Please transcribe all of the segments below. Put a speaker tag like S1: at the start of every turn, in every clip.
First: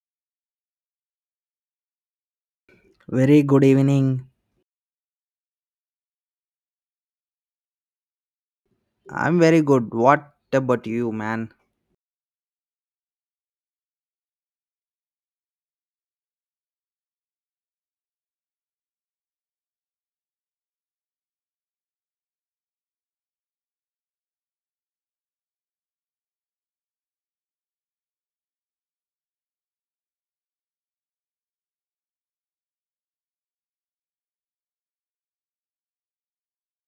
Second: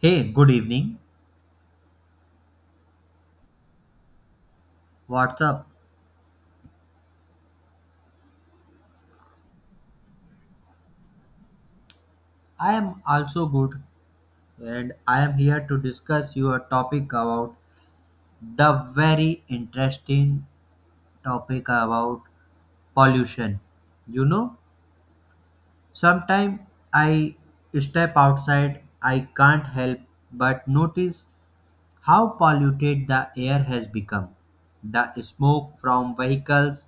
S1: Hey, good evening.
S2: Very good evening.
S1: What's up?
S2: I'm very good. What about you, man?
S1: I am also good and I am here to discuss your topic about the very interesting topic about pollution. You know, sometimes I step outside, I can't help but notice how polluted the air has become. The smoke from vehicles,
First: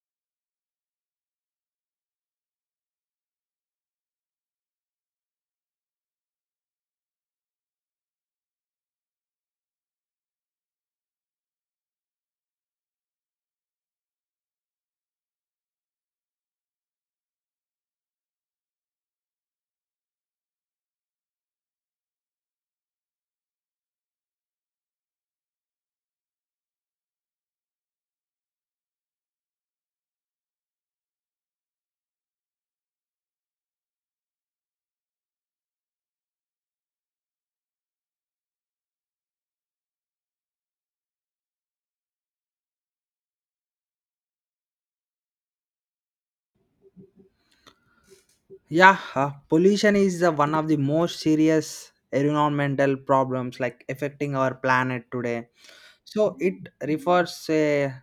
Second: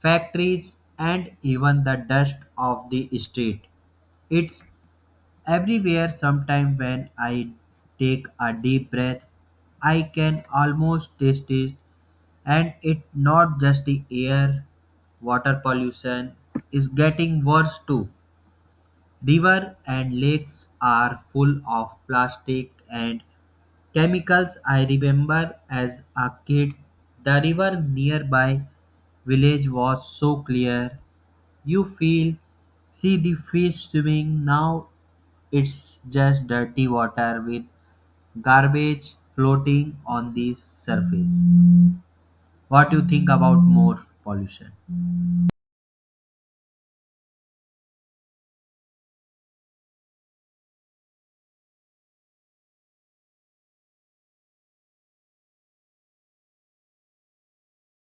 S1: factories, and even the dust of the street. It's everywhere, sometime when I take a deep breath, I can almost taste it, and it not just the air, water pollution is getting worse too. River and lakes are full of plastic and chemicals. I remember as a kid, the river nearby village was so clear you feel, see the fish swimming, now it's just dirty water with garbage floating on the surface. What you think about more pollution?
S2: Yeah, pollution is one of the most serious environmental problems like affecting our planet today. So it refers a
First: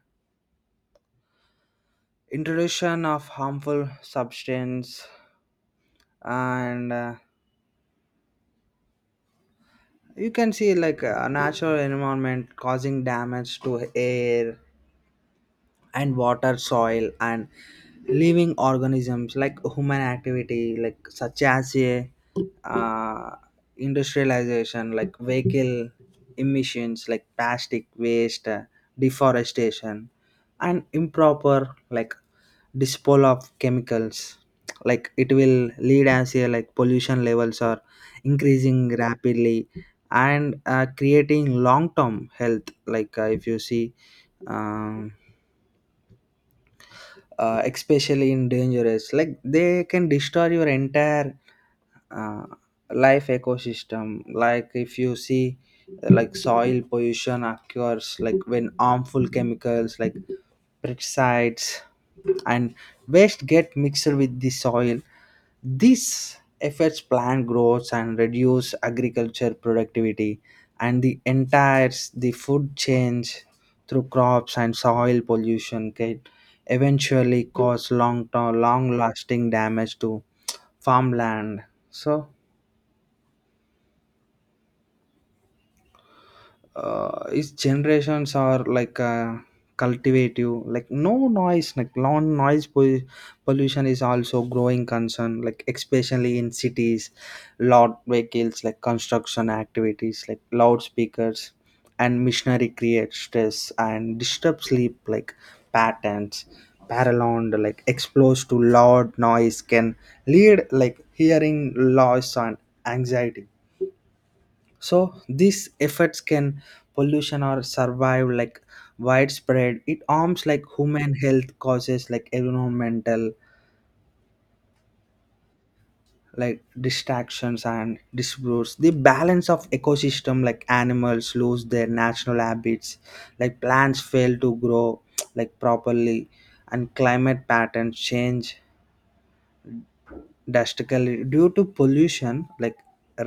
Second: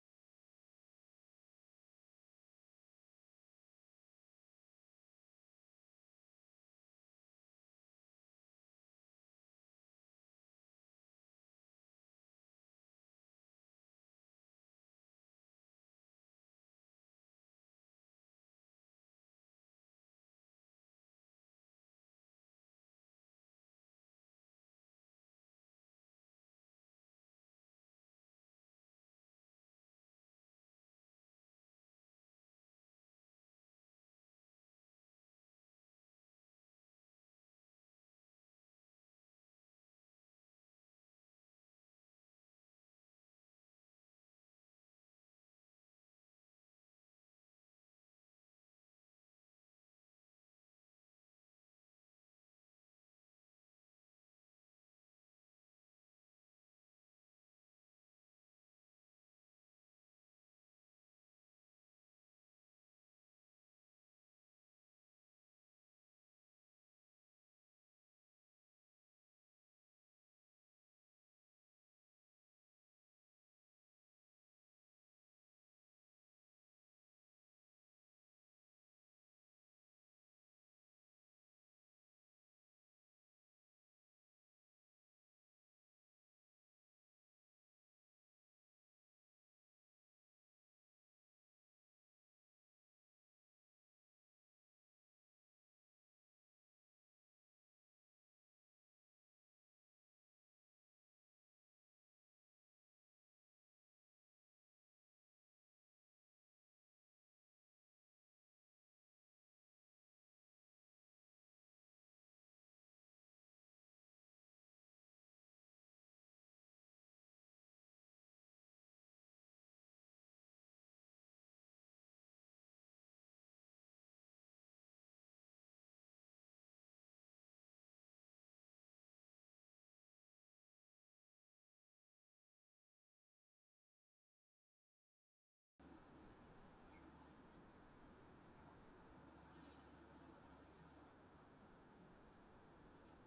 S2: introduction of harmful substance and you can see like a natural environment causing damage to air and water soil and living organisms like human activity like such as a uh, industrialization like vehicle emissions like plastic waste deforestation and improper like disposal of chemicals like it will lead as a like pollution levels are increasing rapidly and creating long term health like if you see um, especially in dangerous like they can destroy your entire uh, life ecosystem like if you see like soil pollution occurs like when harmful chemicals like pesticides and waste get mixed with the soil. This affects plant growth and reduce agriculture productivity and the entire the food change through crops and soil pollution, okay? Eventually cause long long lasting damage to farmland. So its generations are like cultivative like no noise like lawn pollution is also growing concern like especially in cities. Loud vehicles like construction activities like loudspeakers and machinery create stress and disturb sleep like patterns paralleled like exposed to loud noise can lead like hearing loss and anxiety. So these efforts can pollution or survive like widespread. It harms like human health, causes like environmental like distractions and disputes. The balance of ecosystem like animals lose their natural habits, like plants fail to grow like properly and climate patterns change drastically due to pollution like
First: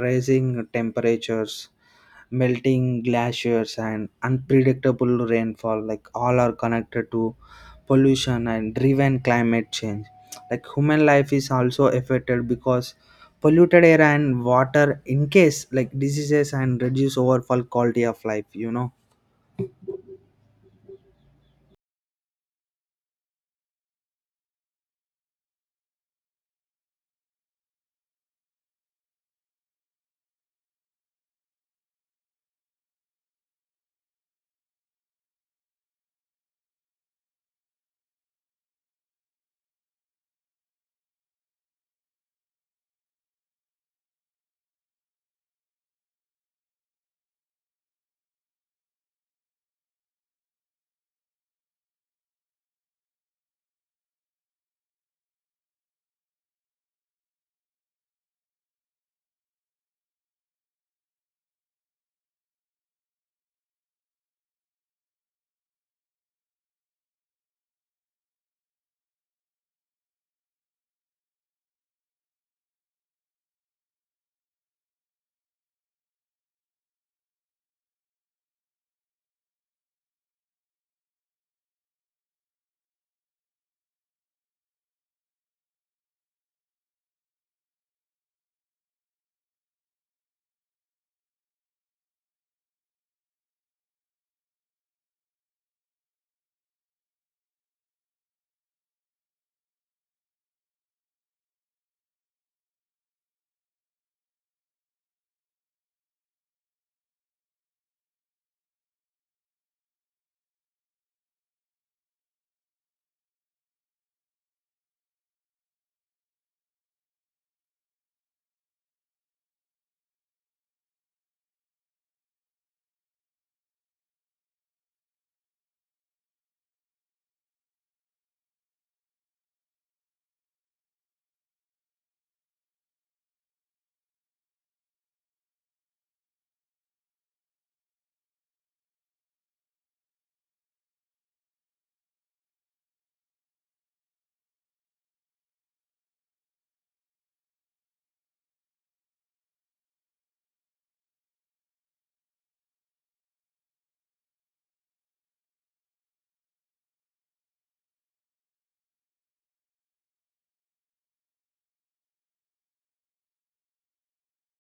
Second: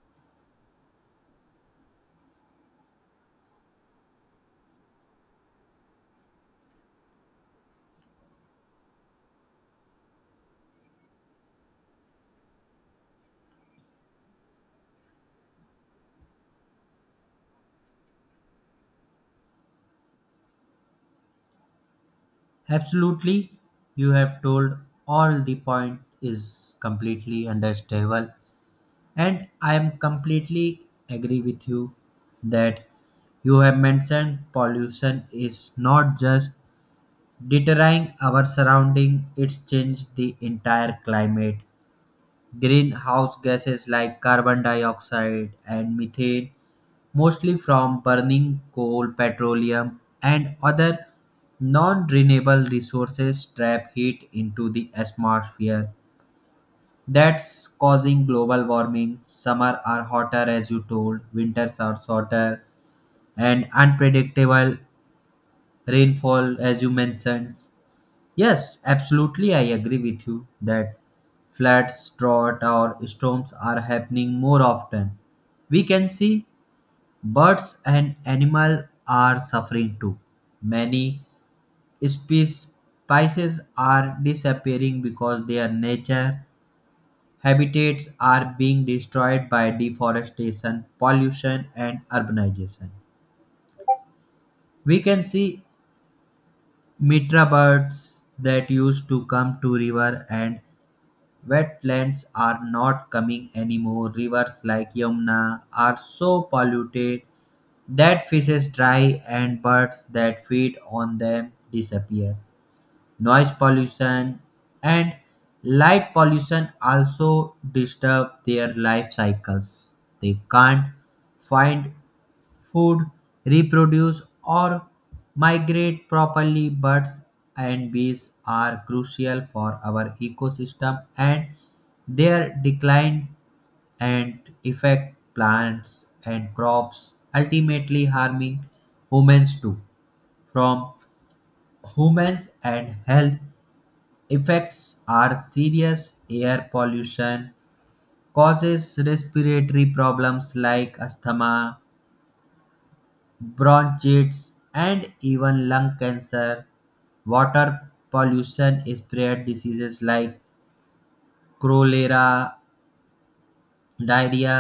S2: rising temperatures, melting glaciers and unpredictable rainfall like all are connected to pollution and driven climate change like human life is also affected because polluted air and water in case like diseases and reduce overall quality of life, you know.
S1: Absolutely, you have told all the point is completely understandable and I am completely agree with you that you have mentioned pollution is not just deterring our surrounding, it's changed the entire climate. Greenhouse gases like carbon dioxide and methane, mostly from burning coal, petroleum, and other non renewable resources, trap heat into the atmosphere. That's causing global warming. Summer are hotter, as you told, winters are shorter, and unpredictable rainfall, as you mentioned. Yes, absolutely. I agree with you that floods, drought, or storms are happening more often. We can see birds and animals are suffering too. Many species are disappearing because their nature habitats are being destroyed by deforestation, pollution, and urbanization. We can see mitra birds that used to come to river and wetlands are not coming anymore. Rivers like Yamuna are so polluted that fishes die and birds that feed on them disappear. Noise pollution and light pollution also disturb their life cycles, they can't find food, reproduce or migrate properly. Birds and bees are crucial for our ecosystem and their decline and affect plants and crops ultimately harming humans too. From humans and health effects are serious. Air pollution causes respiratory problems like asthma, bronchitis and even lung cancer. Water pollution spread diseases like cholera, diarrhea.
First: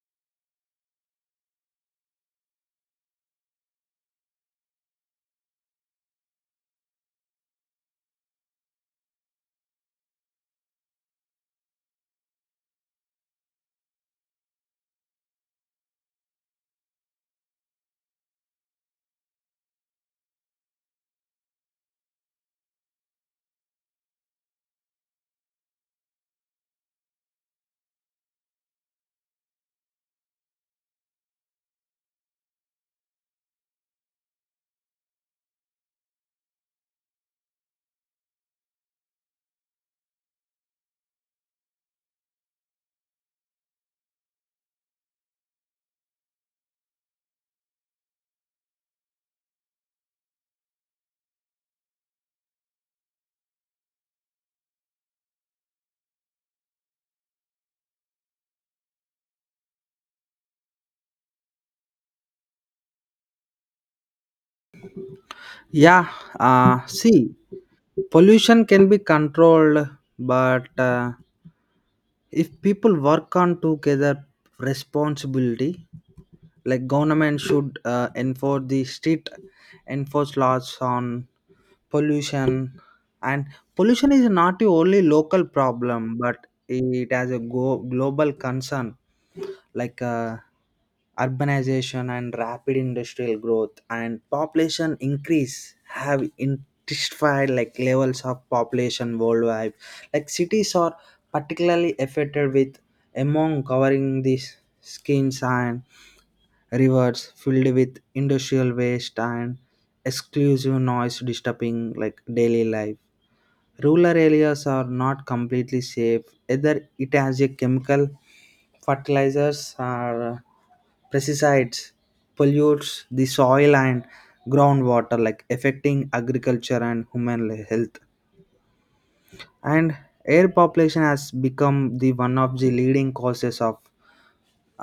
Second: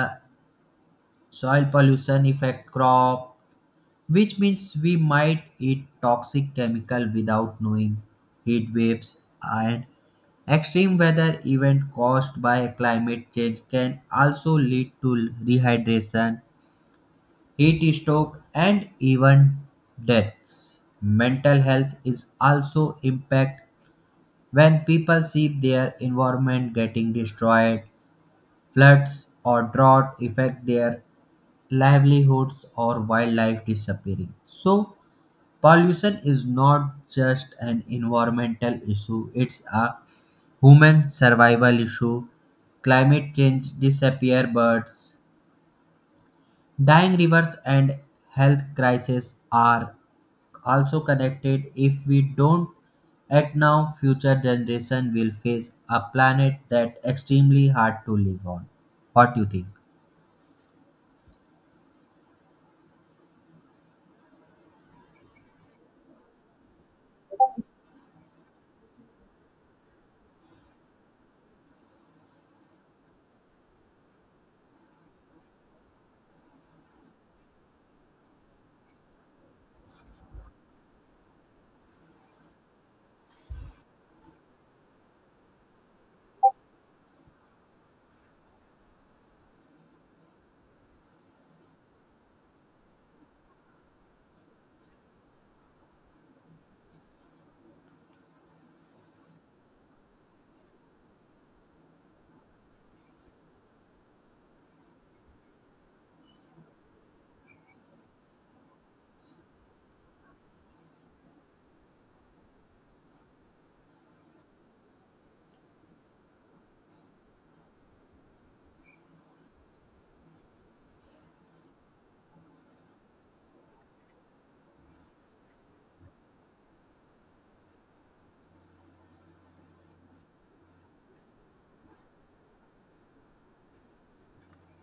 S1: Soil pollution affect crop, which means we might eat toxic chemical without knowing. Heat waves and extreme weather event caused by climate change can also lead to rehydration, heat stroke and even deaths. Mental health is also impacted when people see their environment getting destroyed, floods or drought affect their livelihoods or wildlife disappearing. So pollution is not just an environmental issue, it's a human survival issue. Climate change, disappear birds, dying rivers, and health crises are also connected. If we don't act now, future generation will face a planet that extremely hard to live on. What do you think?
S2: Yeah, uh, see, pollution can be controlled, but if people work on together responsibility like government should enforce the strict enforce laws on pollution. And pollution is not the only local problem, but it has a global concern like urbanization and rapid industrial growth and population increase have intensified like levels of population worldwide. Like cities are particularly affected with among covering these skins and rivers filled with industrial waste and exclusive noise disturbing like daily life. Rural areas are not completely safe either. It has a chemical fertilizers or pesticides pollutes the soil and groundwater like affecting agriculture and human health. And air population has become the one of the leading causes of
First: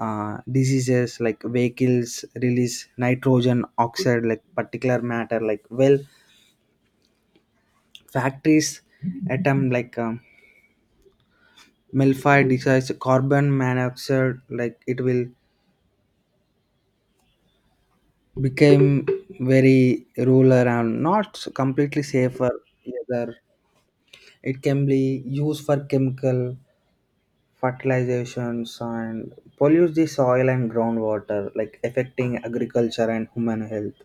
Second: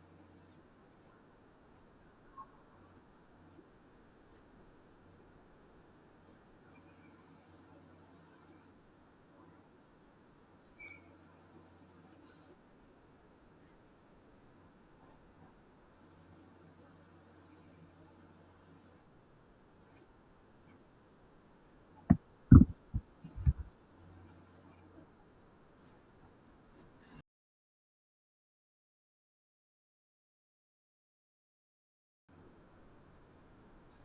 S2: diseases like vehicles release nitrogen oxide like particular matter like well factories atom like melfi decides carbon monoxide like it will become very ruler and not completely safer either. It can be used for chemical fertilizations and pollute the soil and groundwater like affecting agriculture and human health.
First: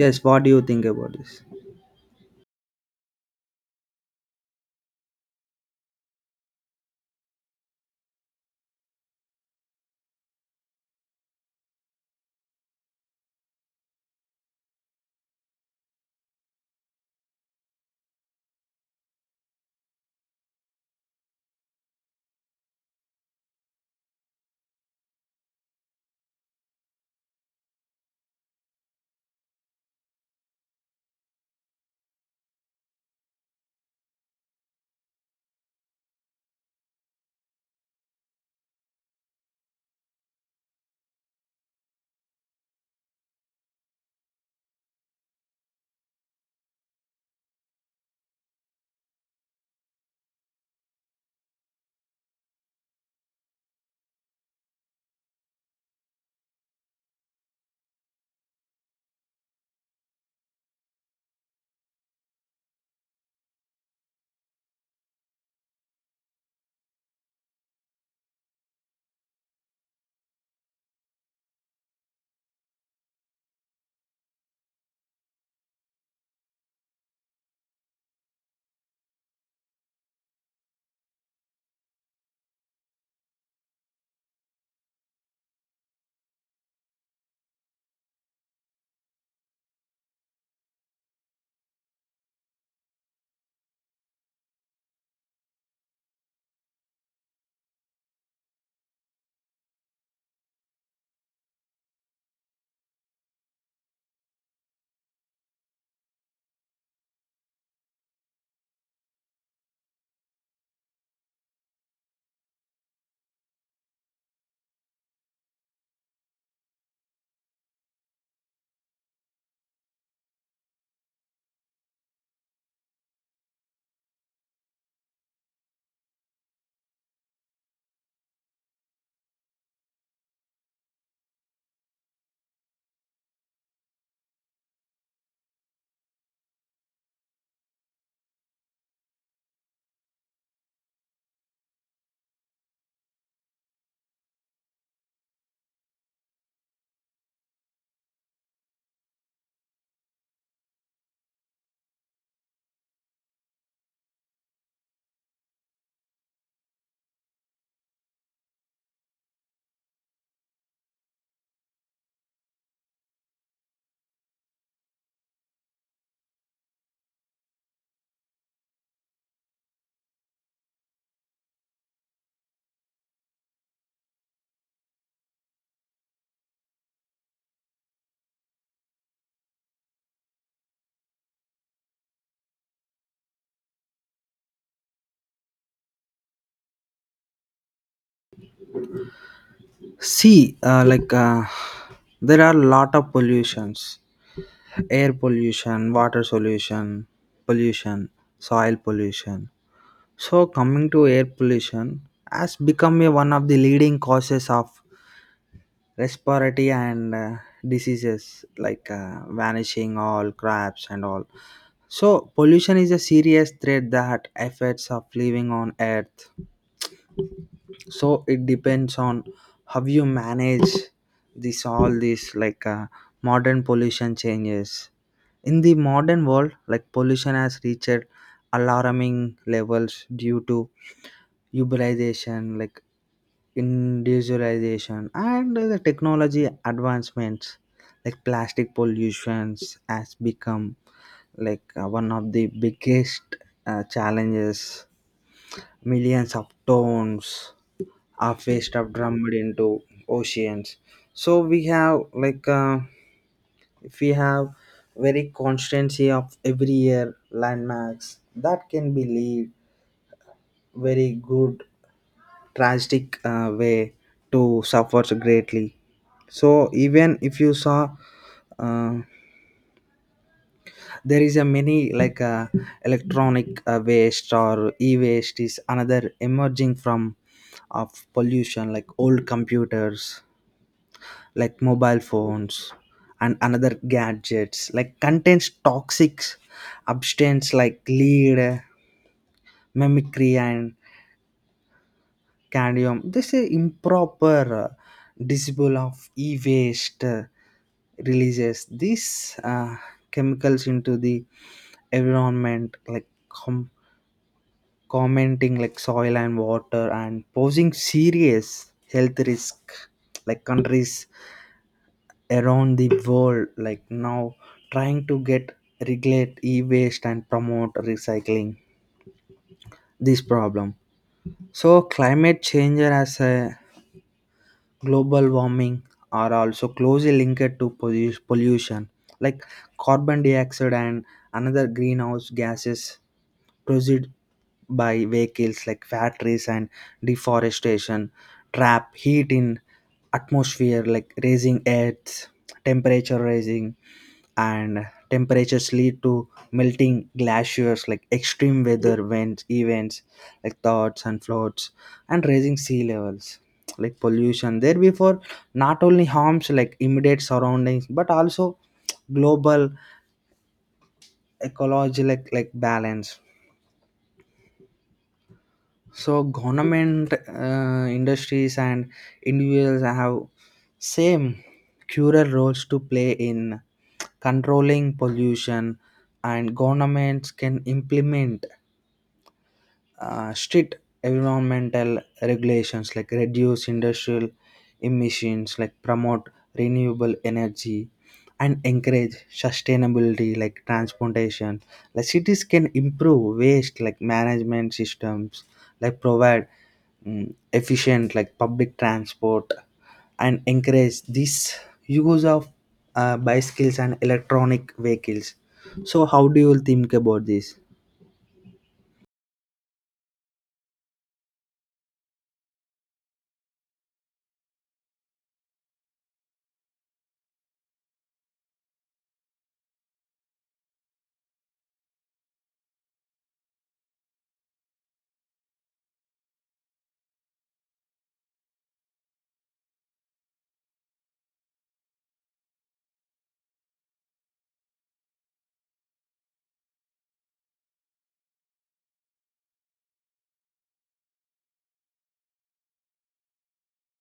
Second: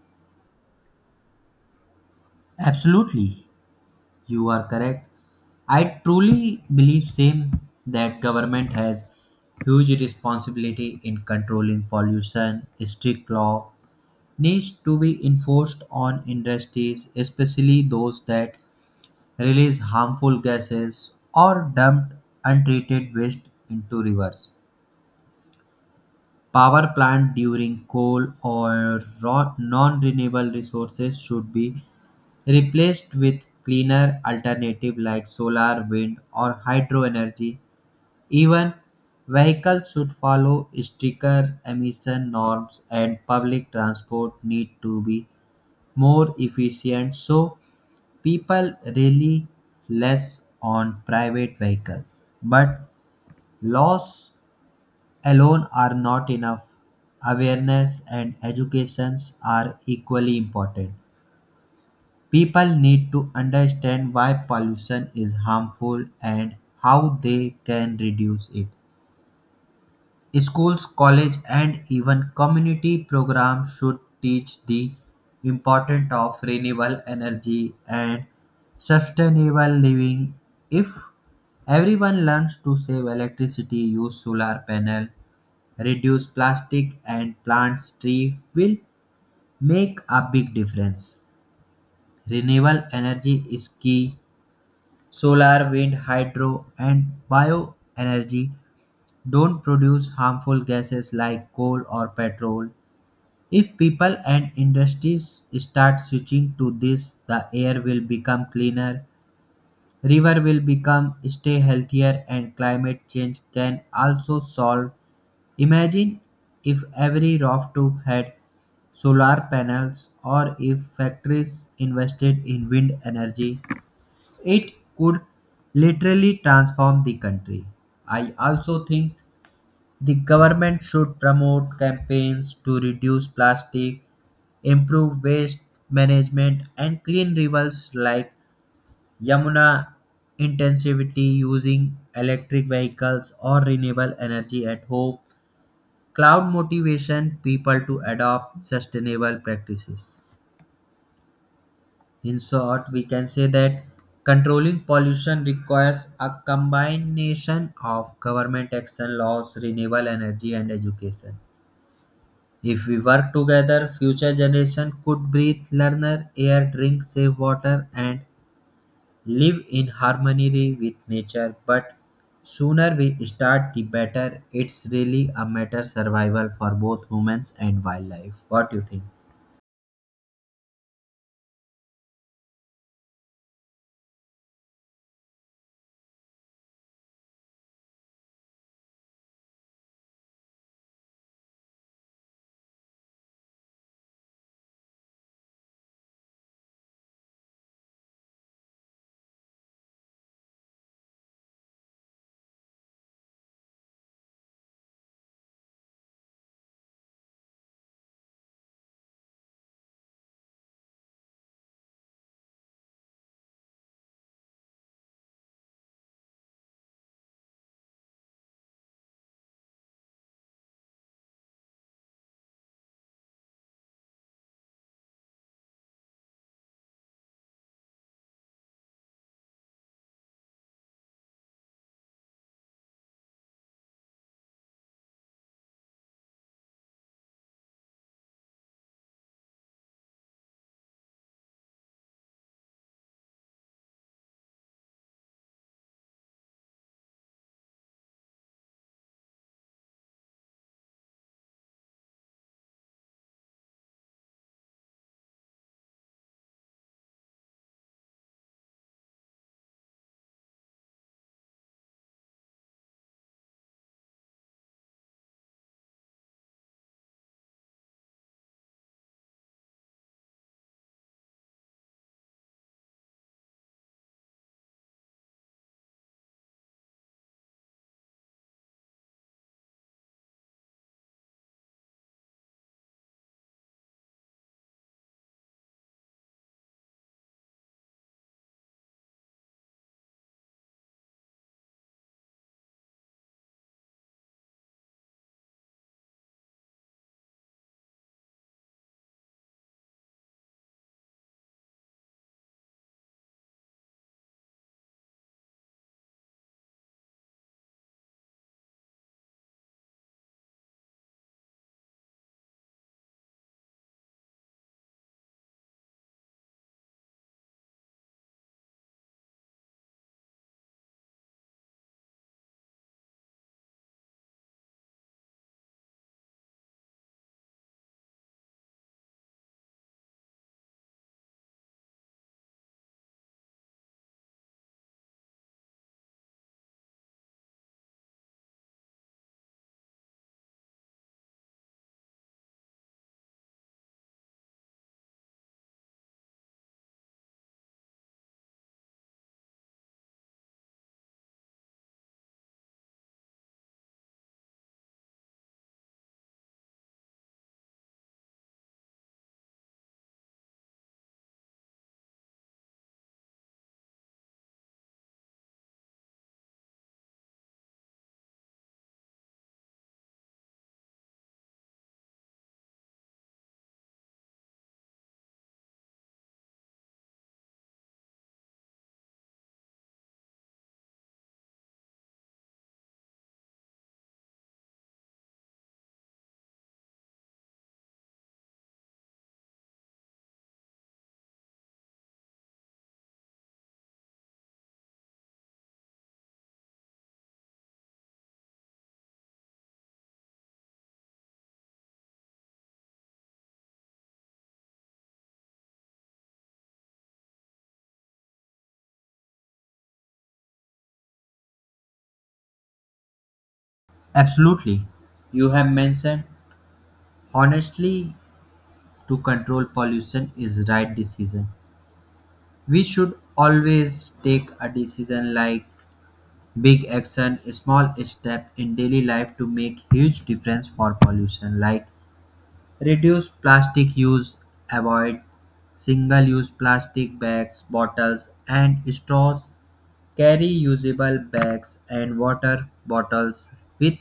S2: Yes, what do you think about this?
S1: Absolutely. You are correct. I truly believe same that government has huge responsibility in controlling pollution. Strict law needs to be enforced on industries, especially those that release harmful gases or dump untreated waste into rivers. Power plant during coal or non-renewable resources should be replaced with cleaner alternative like solar, wind or hydro energy. Even vehicles should follow stricter emission norms and public transport need to be more efficient so people rely less on private vehicles. But laws alone are not enough. Awareness and educations are equally important. People need to understand why pollution is harmful and how they can reduce it. Schools, college, and even community programs should teach the importance of renewable energy and sustainable living. If everyone learns to save electricity, use solar panel, reduce plastic and plant trees will make a big difference. Renewable energy is key. Solar, wind, hydro, and bioenergy don't produce harmful gases like coal or petrol. If people and industries start switching to this, the air will become cleaner, river will become stay healthier, and climate change can also solve. Imagine if every rooftop had solar panels or if factories invested in wind energy. It could literally transform the country. I also think the government should promote campaigns to reduce plastic, improve waste management, and clean rivers like Yamuna intensivity using electric vehicles or renewable energy at home. Cloud motivation people to adopt sustainable practices. In short, we can say that controlling pollution requires a combination of government action, laws, renewable energy, and education. If we work together, future generation could breathe, learner, air, drink, save water, and live in harmony with nature. But sooner we start, the better. It's really a matter survival for both humans and wildlife. What do you think?
S2: See, like there are lot of pollutions: air pollution, water pollution, pollution, soil pollution. So, coming to air pollution, has become a, one of the leading causes of respiratory and diseases like vanishing all crabs and all. So, pollution is a serious threat that affects of living on Earth. So it depends on how you manage this all these like modern pollution changes in the modern world like pollution has reached alarming levels due to urbanization like industrialization, and the technology advancements like plastic pollutions has become like one of the biggest challenges. Millions of tons are waste of drummed into oceans. So we have like if we have very constancy of every year landmarks that can be lead very good tragic way to suffer greatly. So even if you saw uh, there is a many like electronic waste or e-waste is another emerging from of pollution like old computers like mobile phones and another gadgets like contains toxic substance like lead mimicry and cadmium. This is improper disposal of e-waste releases these chemicals into the environment like commenting like soil and water and posing serious health risk like countries around the world like now trying to get regulate e-waste and promote recycling this problem. So climate change as a global warming are also closely linked to pollution like carbon dioxide and another greenhouse gases produced by vehicles like factories and deforestation trap heat in atmosphere like raising earth temperature rising and temperatures lead to melting glaciers like extreme weather events like thoughts and floods and raising sea levels like pollution there before not only harms like immediate surroundings but also global ecology like balance. So government industries and individuals have same crucial roles to play in controlling pollution. And governments can implement strict environmental regulations like reduce industrial emissions like promote renewable energy and encourage sustainability like transportation like cities can improve waste like management systems like provide efficient like public transport and encourage this use of bicycles and electronic vehicles. So how do you think about this?
S1: Absolutely. You have mentioned honestly to control pollution is right decision. We should always take a decision like big action, small step in daily life to make huge difference for pollution like reduce plastic use, avoid single use plastic bags, bottles and straws, carry usable bags and water bottles with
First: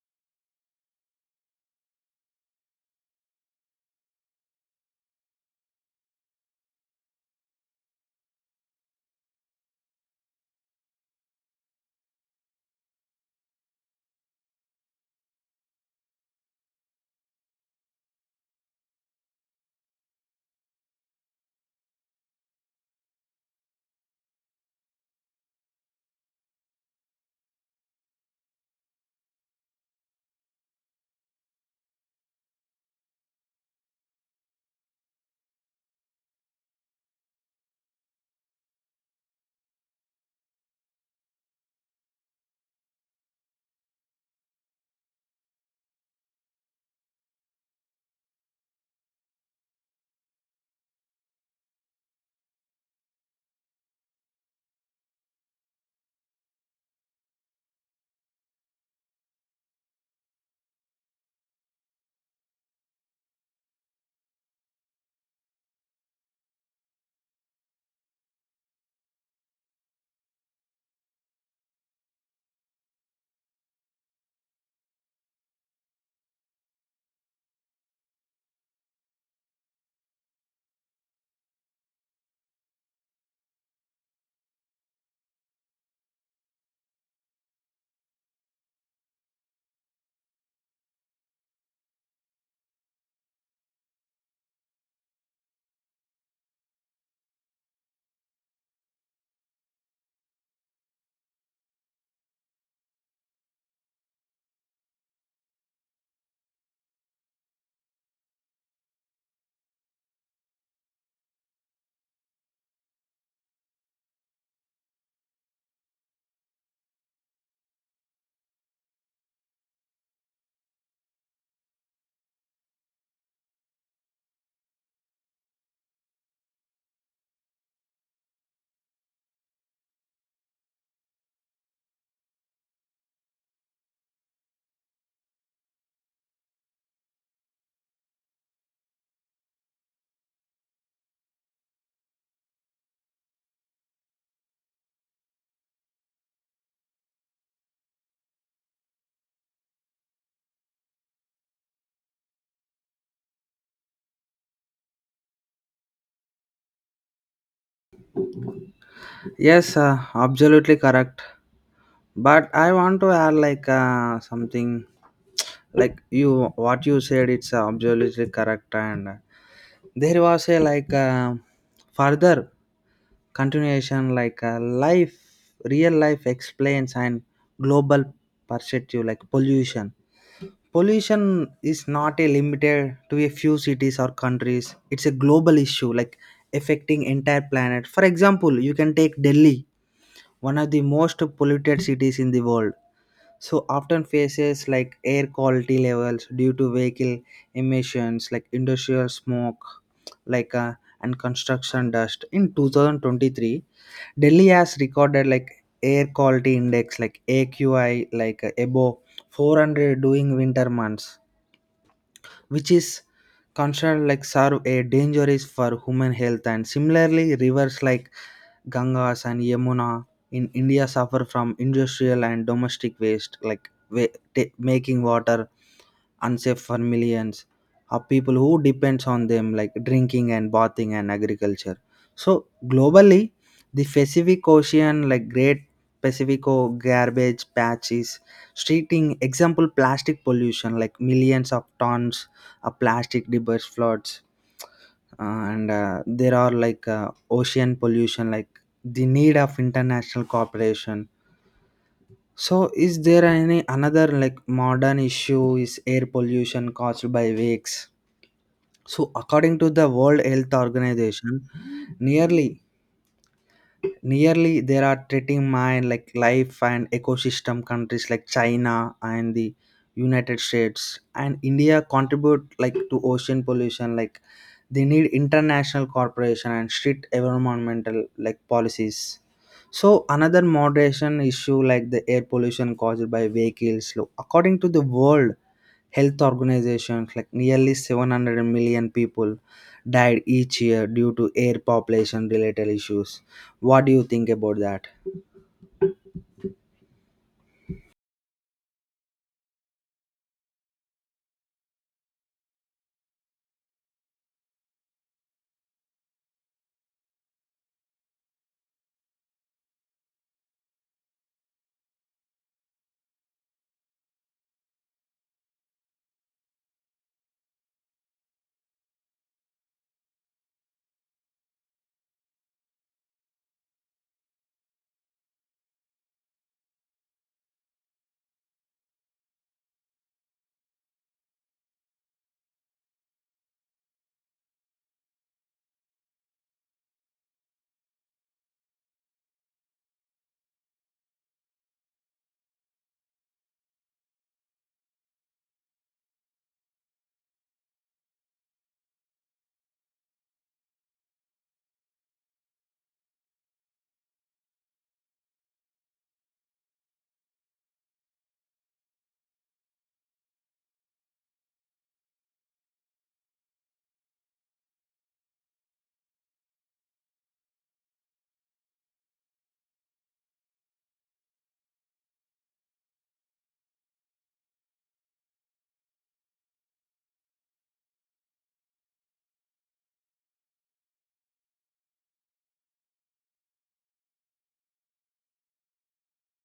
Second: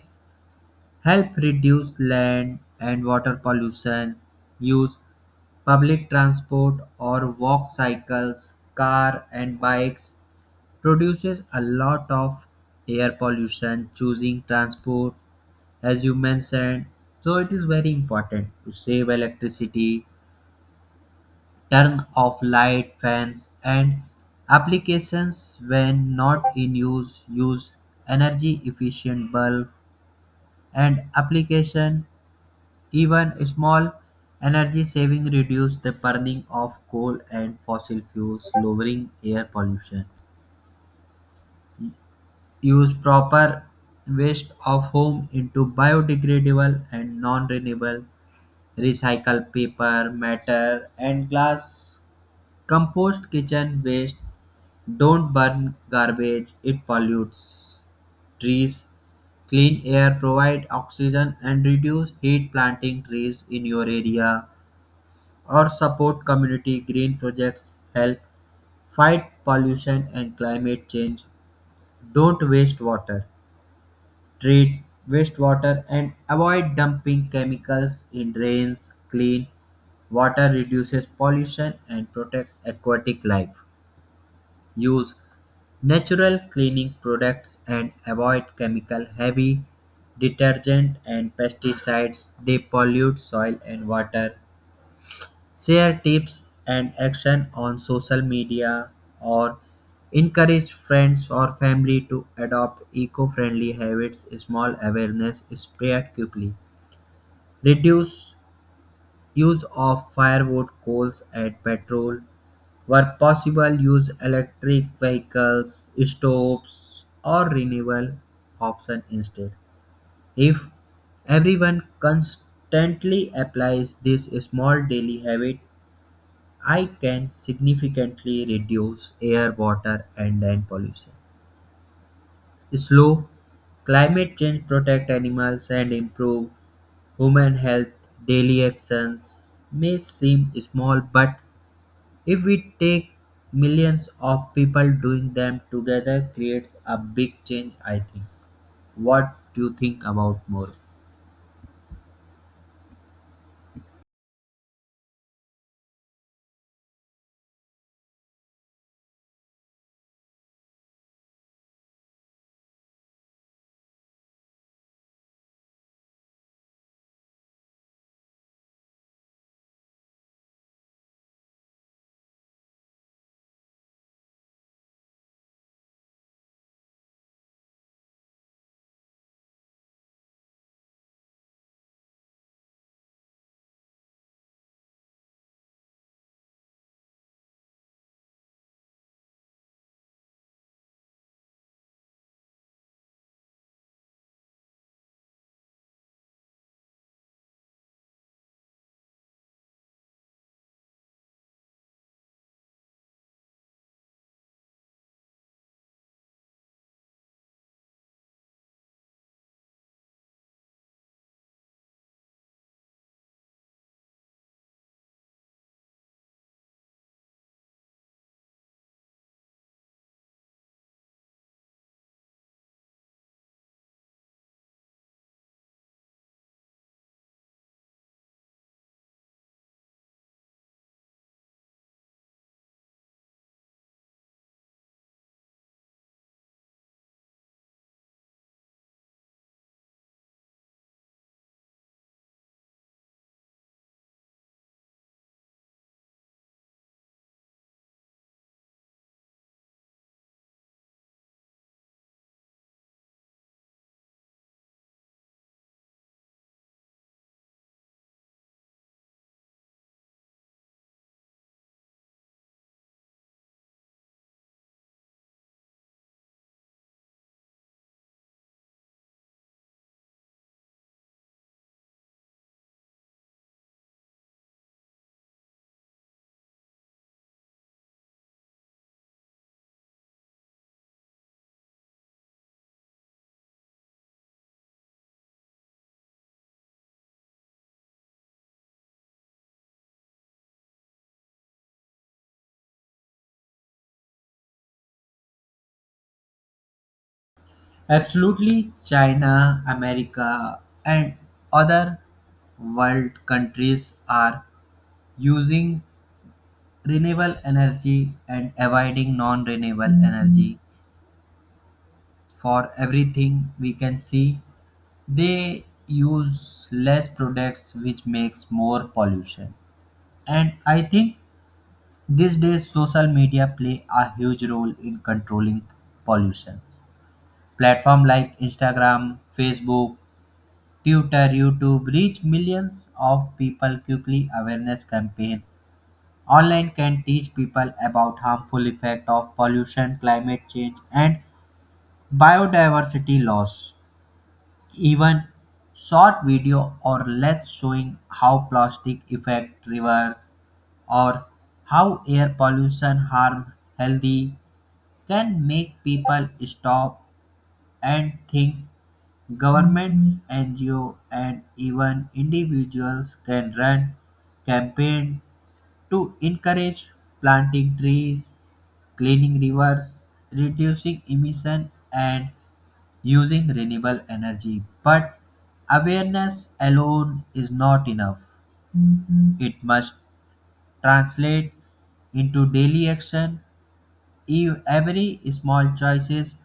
S1: help reduce land and water pollution, use public transport or walk cycles, car and bikes, produces a lot of air pollution, choosing transport as you mentioned. So it is very important to save electricity, turn off light, fans and applications when not in use, use energy efficient bulb and application. Even small energy saving reduce the burning of coal and fossil fuels, lowering air pollution. Use proper waste of home into biodegradable and non-renewable. Recycle paper, matter and glass. Compost kitchen waste. Don't burn garbage; it pollutes trees. Clean air provide oxygen and reduce heat planting trees in your area or support community green projects, help fight pollution and climate change, don't waste water, treat wastewater and avoid dumping chemicals in drains, clean water reduces pollution and protect aquatic life. Use natural cleaning products and avoid chemical heavy detergent and pesticides. They pollute soil and water. Share tips and action on social media or encourage friends or family to adopt eco-friendly habits, small awareness spread quickly. Reduce use of firewood coals and petrol where possible, use electric vehicles stoves or renewable option instead. If everyone constantly applies this small daily habit, I can significantly reduce air, water, and land pollution. Slow climate change, protect animals and improve human health. Daily actions may seem small, but if we take millions of people doing them together, creates a big change, I think. What do you think about more?
S2: Yes, absolutely correct. But I want to add like something like you what you said it's absolutely correct. And there was a like further continuation like life real life explains and global perspective like pollution is not a limited to a few cities or countries. It's a global issue like affecting entire planet. For example, you can take Delhi, one of the most polluted cities in the world, so often faces like air quality levels due to vehicle emissions like industrial smoke like and construction dust. In 2023 Delhi has recorded like air quality index like AQI like above 400 during winter months, which is considered like serve a danger is for human health. And similarly rivers like Gangas and Yamuna in India suffer from industrial and domestic waste like making water unsafe for millions of people who depends on them like drinking and bathing and agriculture. So globally the Pacific Ocean like great Pacifico garbage patches treating example plastic pollution like millions of tons plastic debris floods uh, and there are like ocean pollution like the need of international cooperation. So is there any another like modern issue is air pollution caused by wakes. So according to the World Health Organization, nearly nearly there are treating mine like life and ecosystem. Countries like China and the United States and India contribute like to ocean pollution like they need international cooperation and strict environmental like policies. So another moderation issue like the air pollution caused by vehicles look, according to the World Health Organization, like nearly 700 million people died each year due to air population related issues. What do you think about that?
S1: Absolutely, China, America, and other world countries are using renewable energy and avoiding non-renewable energy for everything. We can see they use less products which makes more pollution, and I think these days social media play a huge role in controlling pollution. Platform like Instagram, Facebook, Twitter, YouTube reach millions of people quickly. Awareness campaign online can teach people about harmful effect of pollution, climate change and biodiversity loss. Even short video or less showing how plastic affect rivers or how air pollution harm healthy can make people stop and think. Governments, NGO and even individuals can run campaign to encourage planting trees, cleaning rivers, reducing emission, and using renewable energy. But awareness alone is not enough. It must translate into daily action. Every small choices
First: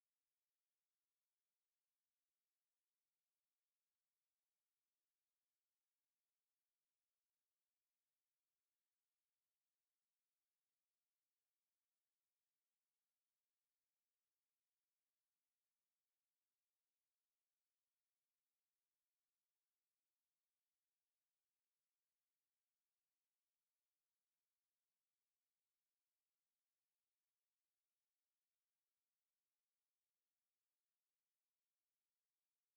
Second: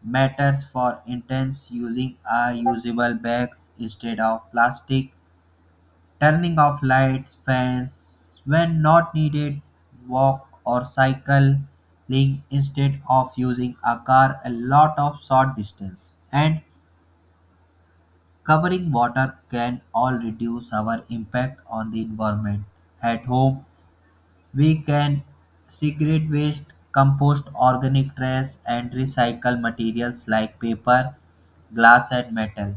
S1: matters. For instance, using a usable bags instead of plastic, turning off lights, fans when not needed, walk or cycling instead of using a car a lot of short distance, and covering water can all reduce our impact on the environment. At home, we can segregate waste, compost organic trash, and recycle materials like paper, glass, and metal.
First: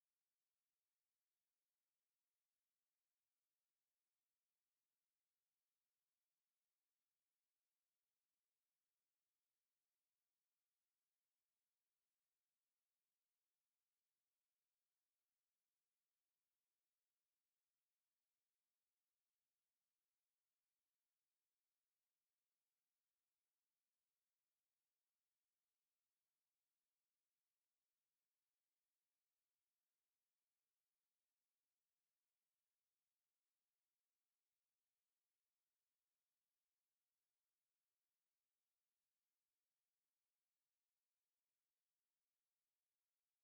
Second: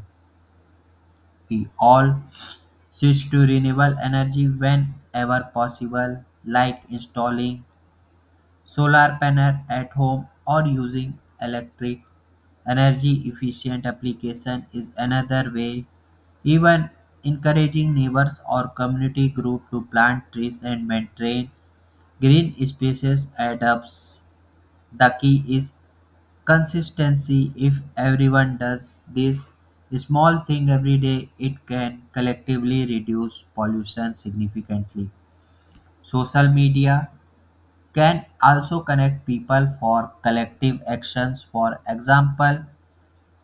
S1: We all switch to renewable energy whenever possible, like installing solar panel at home or using electric. Energy efficient application is another way. Even encouraging neighbors or community group to plant trees and maintain green spaces adapts. The key is consistency. If everyone does this small thing every day, it can collectively reduce pollution significantly. Social media can also connect people for collective actions. For example,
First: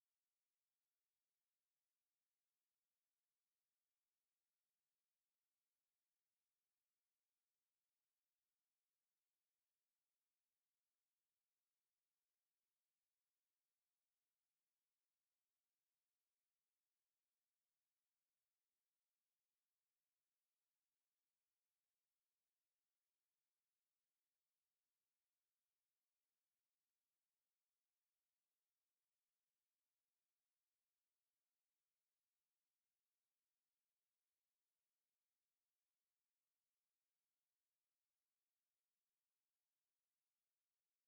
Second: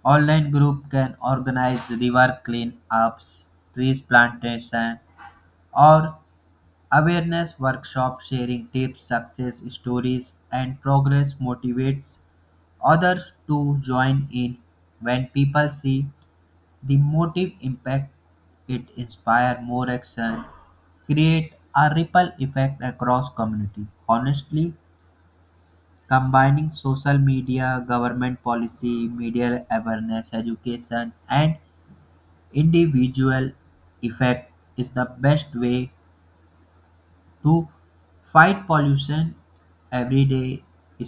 S1: online group can organize river cleanups, trees plantation, or awareness workshop, sharing tips, success stories, and progress motivates others to join in. When people see the motive impact, it inspires more action, create a ripple effect across community. Honestly, combining social media, government policy, media awareness, education, and individual effect is the best way to fight pollution every day.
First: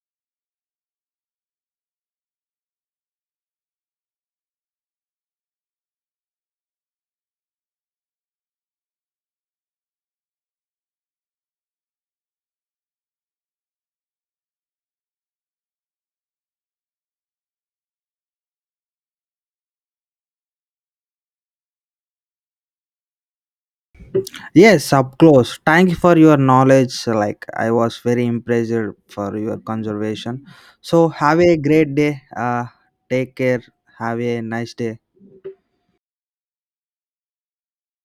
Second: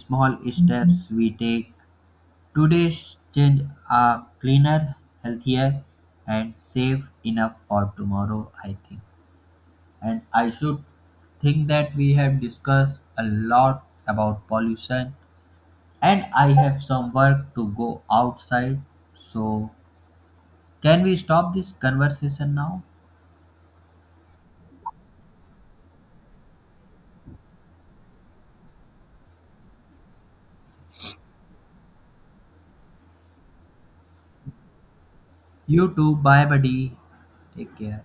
S1: Small steps we take today's changes are cleaner, healthier, and safe enough for tomorrow, I think. And I should think that we have discussed a lot about pollution, and I have some work to go outside. So, can we stop this conversation now?
S2: Yes, up close. Thank you for your knowledge. Like I was very impressed for your conservation. So have a great day. Take care. Have a nice day.
S1: You too. Bye, buddy. Take care.